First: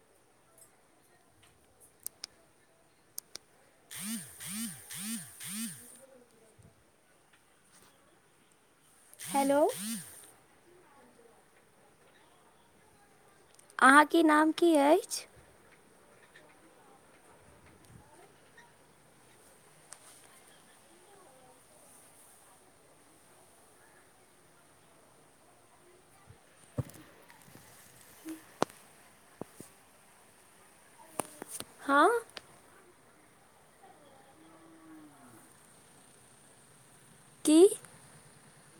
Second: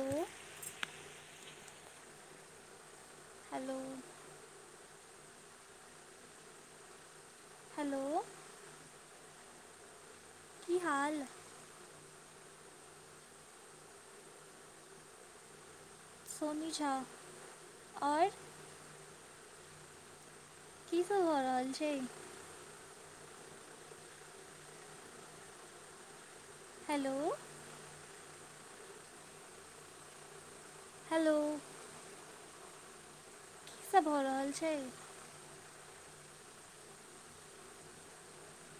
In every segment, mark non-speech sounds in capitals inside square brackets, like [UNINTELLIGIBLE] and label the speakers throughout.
Speaker 1: ओ। Hello.
Speaker 2: फर फर [INAUDIBLE]
Speaker 1: hello.
Speaker 2: Hello.
Speaker 1: की हाल।
Speaker 2: अहाँ के नाम की अइछ।
Speaker 1: सोनी झा आओर। की सभ भऽ रहल छै। हेलो। हेलो।
Speaker 2: हँ।
Speaker 1: कि सब भऽ रहल छै।
Speaker 2: की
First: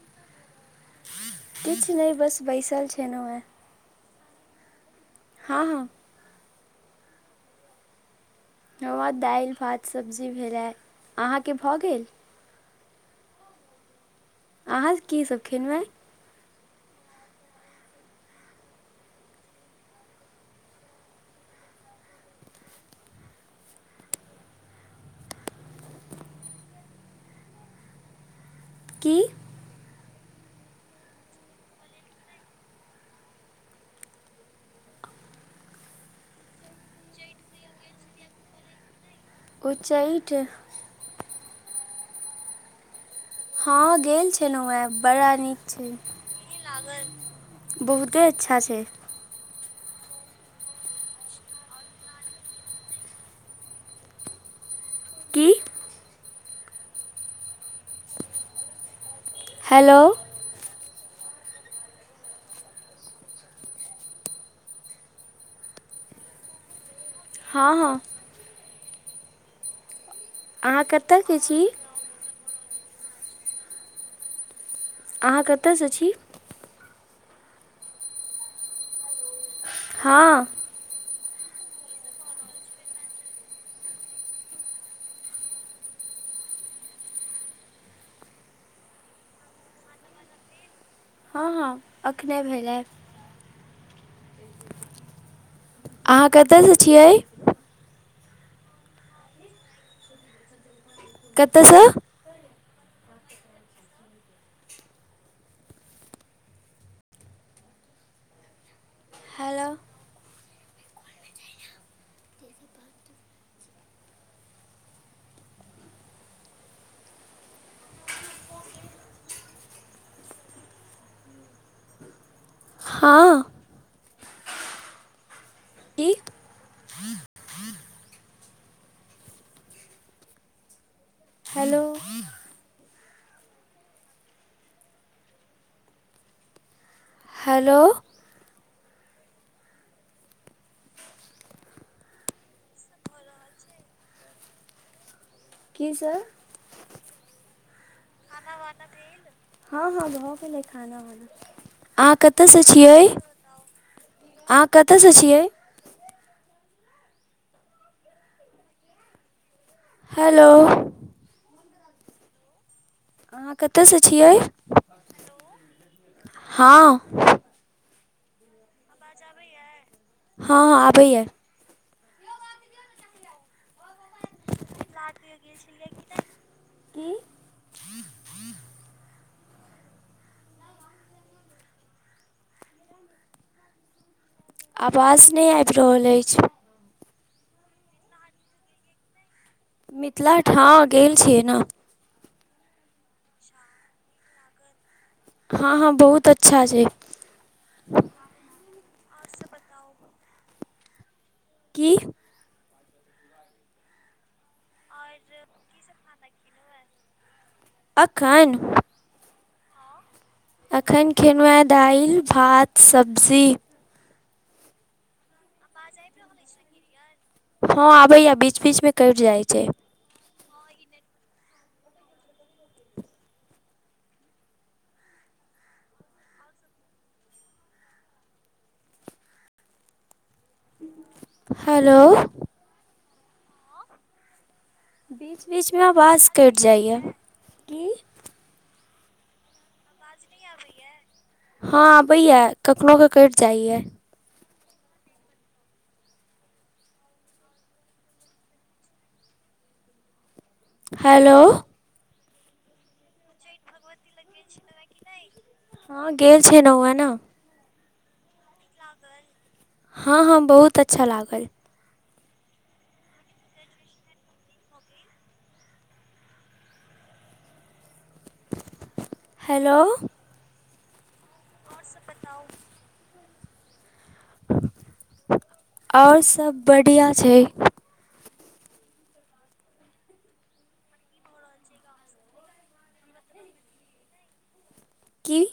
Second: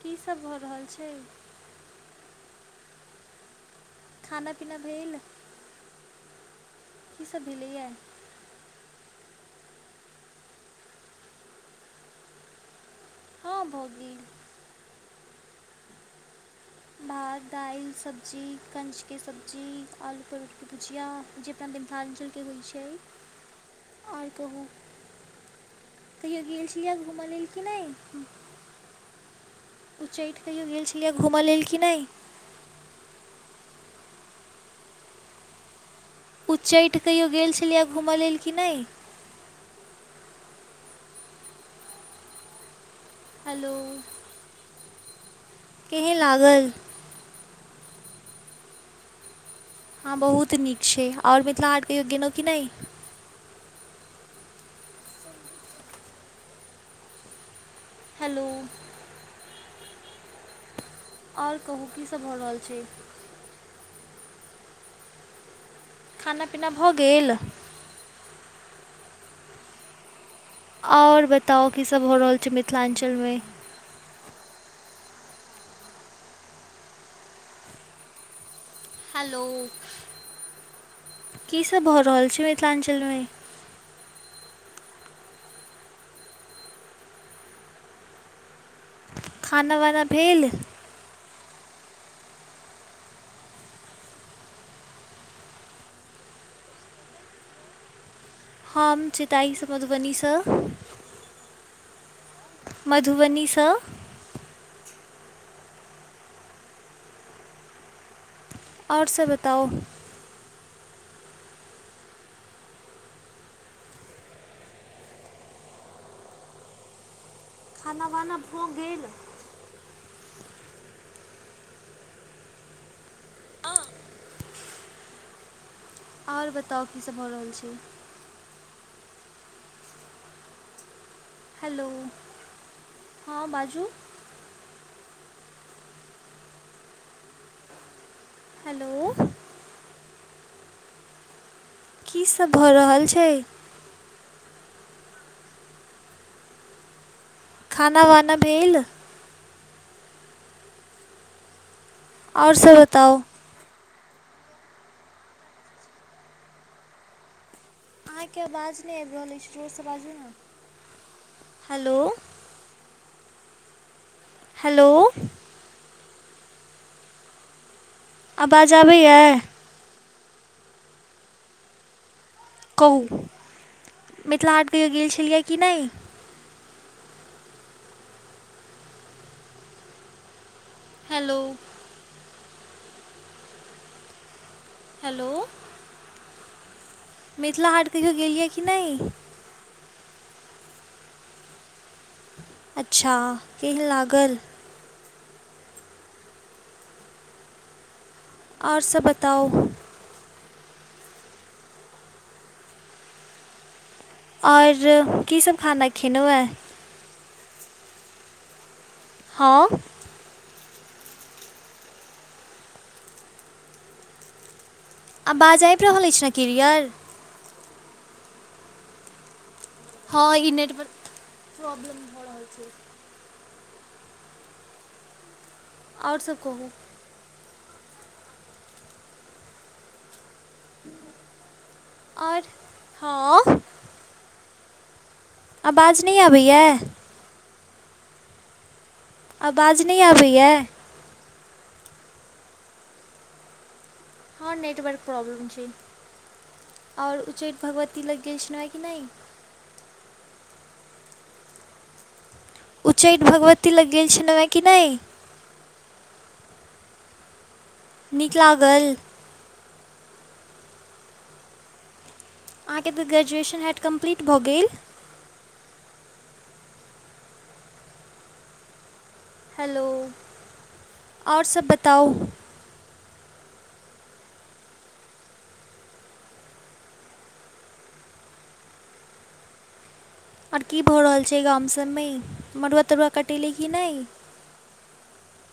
Speaker 1: की सब भऽ रहल छै।
Speaker 2: किछु नहि बस बैसल छलहुँ हेँ।
Speaker 1: खाना पीना भेल।
Speaker 2: हँ हँ।
Speaker 1: की सभ भेलैये।
Speaker 2: हमर दालि भात सब्जी भेले, अहाँके भऽ गेल।
Speaker 1: हँ भऽ गेल।
Speaker 2: अहाँ की सभ खेलहुं हें।
Speaker 1: भात दाल सब्जी, कंचके सब्जी, आलू परोर के भुजिया मिथिलाञ्चलके होइ छै आओर कहू कहियो गेल छी या घूमय लेल कि नहि?
Speaker 2: की?
Speaker 1: उच्चैठ कहियो गेल छलियै घूमय लेल कि नहि? उच्चैठ कहियो गेल छलियै घूमऽ लेल कि नहि?
Speaker 2: उच्चैठ।
Speaker 1: हेलो
Speaker 2: हँ गेल छलहुँ हें, बड़ा नीक छै।
Speaker 1: केहन
Speaker 2: केहेन
Speaker 1: लागल
Speaker 2: लागल। बहुते अच्छा छै।
Speaker 1: हँ बहुत नीक छै, आओर मिथिला हाट कहियो गेलहुँ कि नहि?
Speaker 2: की?
Speaker 1: हेलो।
Speaker 2: हेलो।
Speaker 1: आओर कहू की सभ भऽ रहल छै। खाना पीना भऽ गेल।
Speaker 2: हँ हँ। अहाँ
Speaker 1: आओर
Speaker 2: कतयके छी
Speaker 1: बताउ कीसभ भ रहल छै मिथिलाञ्चलमे।
Speaker 2: अहाँ कतयसँ छी?
Speaker 1: हेलो।
Speaker 2: हँ।
Speaker 1: की सभ भऽ रहल छै मिथिलाञ्चलमे। खाना वाना भेल।
Speaker 2: हँ हँ एखने भेलै। अहाँ कतऽसँ छियै?
Speaker 1: हम चेताईसँ मधुबनीसँ।
Speaker 2: कतऽ सं?
Speaker 1: मधुबनी स। आओर सभ बताउ।
Speaker 2: हेलो
Speaker 1: खाना वाना भऽ गेल।
Speaker 2: हाँ। की
Speaker 1: आओर बताउ की सब भऽ रहल छै। हेलो हँ बाजू।
Speaker 2: हेलो।
Speaker 1: हेलो कीसब भऽ रहल छै?
Speaker 2: की सब
Speaker 1: खाना वाना भेल?
Speaker 2: हँ हँ भऽ गेलै खाना वाना आहाँ कतऽ
Speaker 1: आओर
Speaker 2: से
Speaker 1: सभ
Speaker 2: छियै?
Speaker 1: बताउ
Speaker 2: आहाँ कतऽ से छियै?
Speaker 1: आहाँके अबाज नै आयब रहल अइछ जोरसँ बाजियौ ने
Speaker 2: हेलो
Speaker 1: हेलो?
Speaker 2: आहाँ कतऽ से छियै?
Speaker 1: हेलो
Speaker 2: हँ।
Speaker 1: आबाज आबैया?
Speaker 2: हँ आबैया।
Speaker 1: कहू? मिथिला हाट
Speaker 2: [UNINTELLIGIBLE]
Speaker 1: कहियो गेल
Speaker 2: छियै
Speaker 1: छलियै कि नहि
Speaker 2: की नैय की।
Speaker 1: हेलो
Speaker 2: अबाज
Speaker 1: हेलो
Speaker 2: नै आइब रहल अइछ।
Speaker 1: मिथिला हाट कहियो गेलियै की नैय?
Speaker 2: मिथिला ठाँ गेल छियै नऽ।
Speaker 1: अच्छा केहन लागल?
Speaker 2: हँ, हँ बहुत अच्छा छै।
Speaker 1: और सह बताउ?
Speaker 2: की?
Speaker 1: और कीसब खाना खेलौ ए?
Speaker 2: अखैन?
Speaker 1: हँ।
Speaker 2: एखन खेलौ हें दैल, भात, सब्जी।
Speaker 1: अबाज आइब रहल अइछ नऽ किरियर?
Speaker 2: हँ आबैया बीच- बीच मे कैट जाय छै।
Speaker 1: हँ ई नेटवर्क प्रॉब्लम भऽ रहल छै। और सब कहू?
Speaker 2: हेलो
Speaker 1: और हँ।
Speaker 2: बीच बीचमे
Speaker 1: आवाज नहि
Speaker 2: अबाज कैट
Speaker 1: आबैए
Speaker 2: जाय या।
Speaker 1: अबाज नै आबैया?
Speaker 2: हँ अबैया कखनो के कैट जाय या।
Speaker 1: हँ नेटवर्क प्रॉब्लम छै और उच्चैठ भगवती लग गेल छेलौहेंँ की नैय?
Speaker 2: हेलो
Speaker 1: उच्चैठ भगवती लग गेल छेलौेए की नैय?
Speaker 2: हँ गेल छेल्लौउ हें नऽ।
Speaker 1: नीक लागल?
Speaker 2: हँ, हँ बहुत अच्छा लागल।
Speaker 1: आहाँके तऽ ग्रेजुएशन हेएत कम्प्लीट भऽ गेल? हेलो और सब बताउ?
Speaker 2: और सब बढ़िआँ छै।
Speaker 1: और की भऽ रहल छै गाम सबमे मड़ुआ तरुआ कटेलै की नै?
Speaker 2: की-?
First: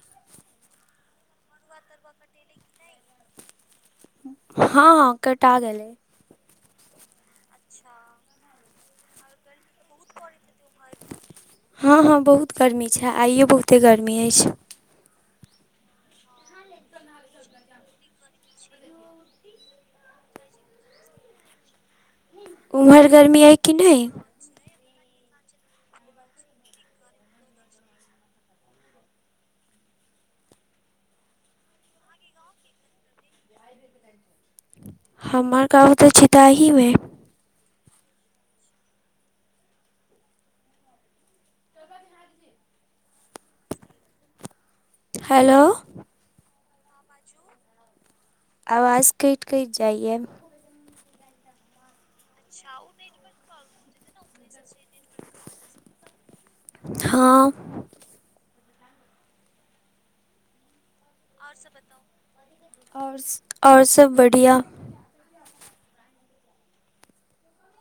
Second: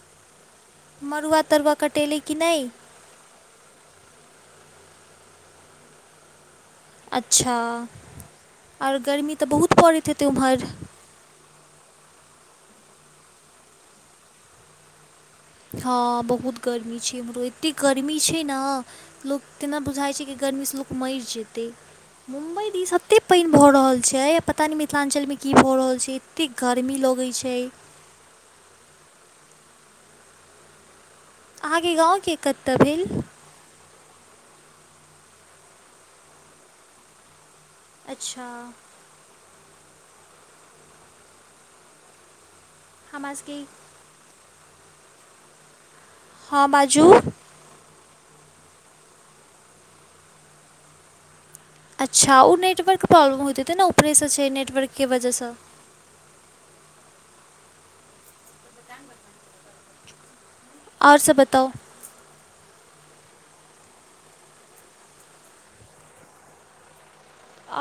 Speaker 1: मड़ुआ तरुआ कटेलै की नै।
Speaker 2: हँ- हँ कटा गेलै।
Speaker 1: अच्छा और गर्मी त बहुत पड़ैत हेतै ओम्हर।
Speaker 2: हँ- हँ बहुत गर्मी छैय आइयो बहुते गर्मी अइछ।
Speaker 1: हँ बहुत गर्मी छैय इम्हरो एते गर्मी छैय ना लोक तेना बुझाइ छैय कि गर्मी से लोक मइर जेतै। मुम्बई दिस
Speaker 2: उम्हर
Speaker 1: एते
Speaker 2: गर्मी
Speaker 1: पाइन
Speaker 2: अइ
Speaker 1: भऽ
Speaker 2: कि
Speaker 1: रहल
Speaker 2: नहि
Speaker 1: छैय पता नै मिथिलाञ्चलमे की भऽ रहल छैय एतेक गर्मी लगै छैय। अहाँकेे गाँवके कत्त भेल।
Speaker 2: हमर गांव त छताहीमे।
Speaker 1: अच्छा। हमरा सबके।
Speaker 2: हेलो।
Speaker 1: हँ बाजू।
Speaker 2: आवाज कइट- कइट जाइए।
Speaker 1: अच्छा उ नेटवर्क प्रॉब्लम होइत हेतै ने उपरे से छैय नेटवर्कके वजह स।
Speaker 2: हँ।
Speaker 1: [UNINTELLIGIBLE] और सभ बताउ।
Speaker 2: औ-र और सब बढ़ियाँ।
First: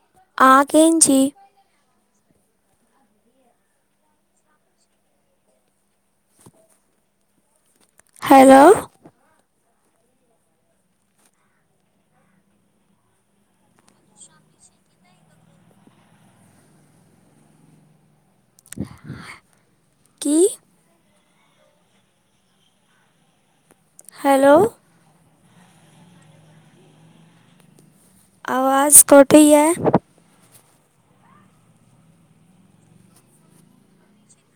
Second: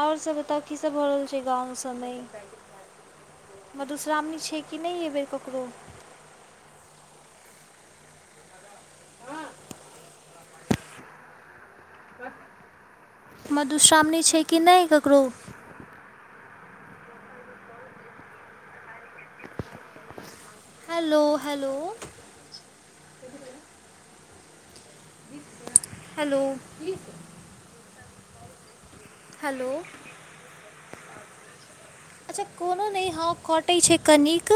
Speaker 1: और सब बताउ
Speaker 2: अहाँ
Speaker 1: की सब
Speaker 2: केहन
Speaker 1: भऽ
Speaker 2: छी
Speaker 1: रहल छैय गाँव सबमे। मधुश्रामणी छैय कि नै एय बेेर ककरो।
Speaker 2: हेलो।
Speaker 1: मधुश्रामणी छैय कि नै ककरो।
Speaker 2: की?
Speaker 1: Hello- hello.
Speaker 2: हेलो।
Speaker 1: हेलो।
Speaker 2: आवाज कट
Speaker 1: हैेलो। अच्छा कोनो नय हँ कटै छैय कनिक,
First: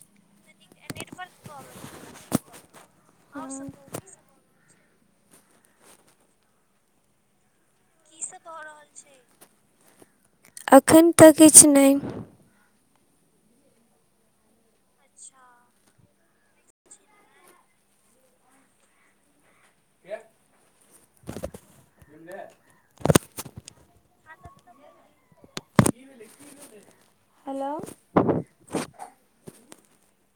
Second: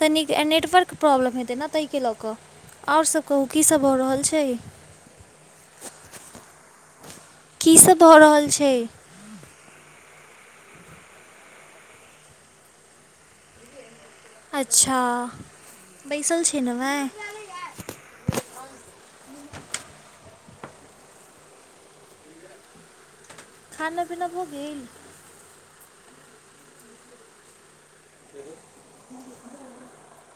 Speaker 1: कनिक नेटवर्क प्रॉब्लम हेतै न तय के लऽ कऽ और सभ कहू की सब भऽ रहल छैय। की सब भऽ रहल छैय।
Speaker 2: अखैन त किछ नै।
Speaker 1: अच्छा बैसल छेलौं एँ।
Speaker 2: [INAUDIBLE]
Speaker 1: खाना पीना भ गेल।
Speaker 2: हेलो।
Speaker 1: [INAUDIBLE]